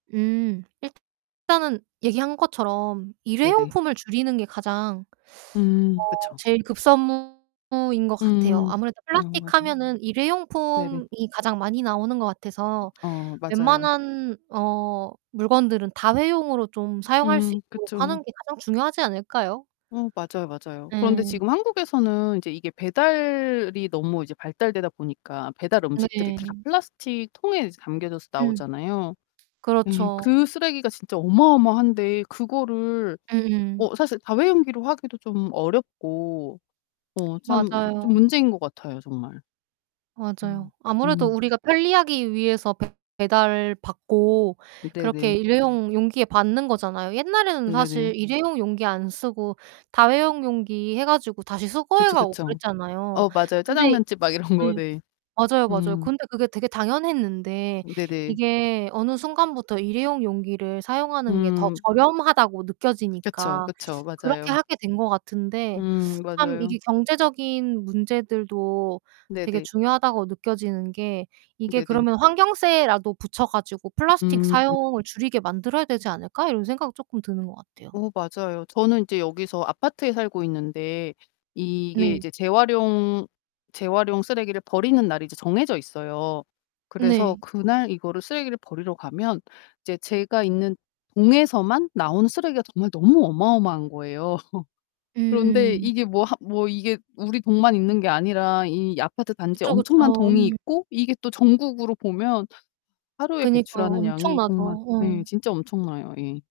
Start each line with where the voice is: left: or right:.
right: 음 일단은 얘기한 것처럼
left: 네 네.
right: 일회용품을 줄이는 게 가장
left: 음
right: 어
left: 그쵸.
right: 제일 급선무인 것 같아요.
left: 음.
right: 아무래도
left: 어
right: 플라스틱
left: 맞아요.
right: 하면은
left: 네 네.
right: 일회용품이 가장 많이 나오는 것 같아서
left: 어 맞아요.
right: 웬만한 어 물건들은 다회용으로 좀 사용할 수
left: 음
right: 있도록
left: 그쵸.
right: 하는 게 가장 중요하지 않을까요?
left: 어 맞아요, 맞아요. 그런데
right: 예.
left: 지금 한국에서는 이제 이게 배달이 너무 이제 발달되다 보니까 배달 음식들이 다
right: 네.
left: 플라스틱 통에 이제 담겨져서
right: 음.
left: 나오잖아요. 예.
right: 그렇죠.
left: 그 쓰레기가 진짜 어마어마한데 그거를
right: 음음.
left: 어 사실 다회용기로 하기도 좀 어렵고 어 참
right: 맞아요.
left: 좀 문제인 것 같아요, 정말. 음.
right: 맞아요. 아무래도
left: 음.
right: 우리가 편리하기 위해서 배 배달 받고 그렇게
left: 네네.
right: 일회용 용기에 받는 거잖아요. 옛날에는
left: 네네.
right: 사실 일회용 용기 안 쓰고 다회용 용기 해 가지고 다시 수거해
left: 그쵸,
right: 가고
left: 그쵸.
right: 그랬잖아요.
left: 어 맞아요
right: 근데
left: 짜장면집 막 이런 거.
right: 예.
left: 네.
right: 맞아요, 맞아요.
left: 음.
right: 근데 그게 되게 당연했는데
left: 네네.
right: 이게 어느 순간부터 일회용 용기를 사용하는 게 더
left: 음.
right: 저렴하다고
left: 그쵸,
right: 느껴지니까
left: 그쵸.
right: 그렇게
left: 맞아요.
right: 하게 된 것 같은데
left: 음
right: 참
left: 맞아요.
right: 이게 경제적인 문제들도 되게
left: 네네.
right: 중요하다고 느껴지는 게 이게
left: 네네.
right: '그러면 환경세라도 붙여 가지고 플라스틱
left: 음.
right: 사용을 줄이게 만들어야 되지 않을까?' 이런 생각 쪼끔 드는 것 같아요.
left: 어 맞아요. 저는 인제 여기서 아파트에 살고 있는데 이게
right: 네.
left: 이제 재활용 재활용 쓰레기를 버리는 날이 이제 정해져 있어요. 그래서
right: 네.
left: 그날 이거를 쓰레기를 버리러 가면 이제 제가 있는 동에서만 나온 쓰레기가 정말 너무 어마어마한 거예요. 그런데
right: 음음.
left: 이게 뭐 하 뭐 이게 우리 동만 있는 게 아니라 이 아파트 단지에
right: 그쵸,
left: 엄청난
right: 그쵸.
left: 동이
right: 음.
left: 있고 이게 또 전국으로 보면 하루에
right: 그니까요.
left: 배출하는 양이
right: 엄청나죠.
left: 정말 네
right: 어.
left: 진짜 엄청나요 예.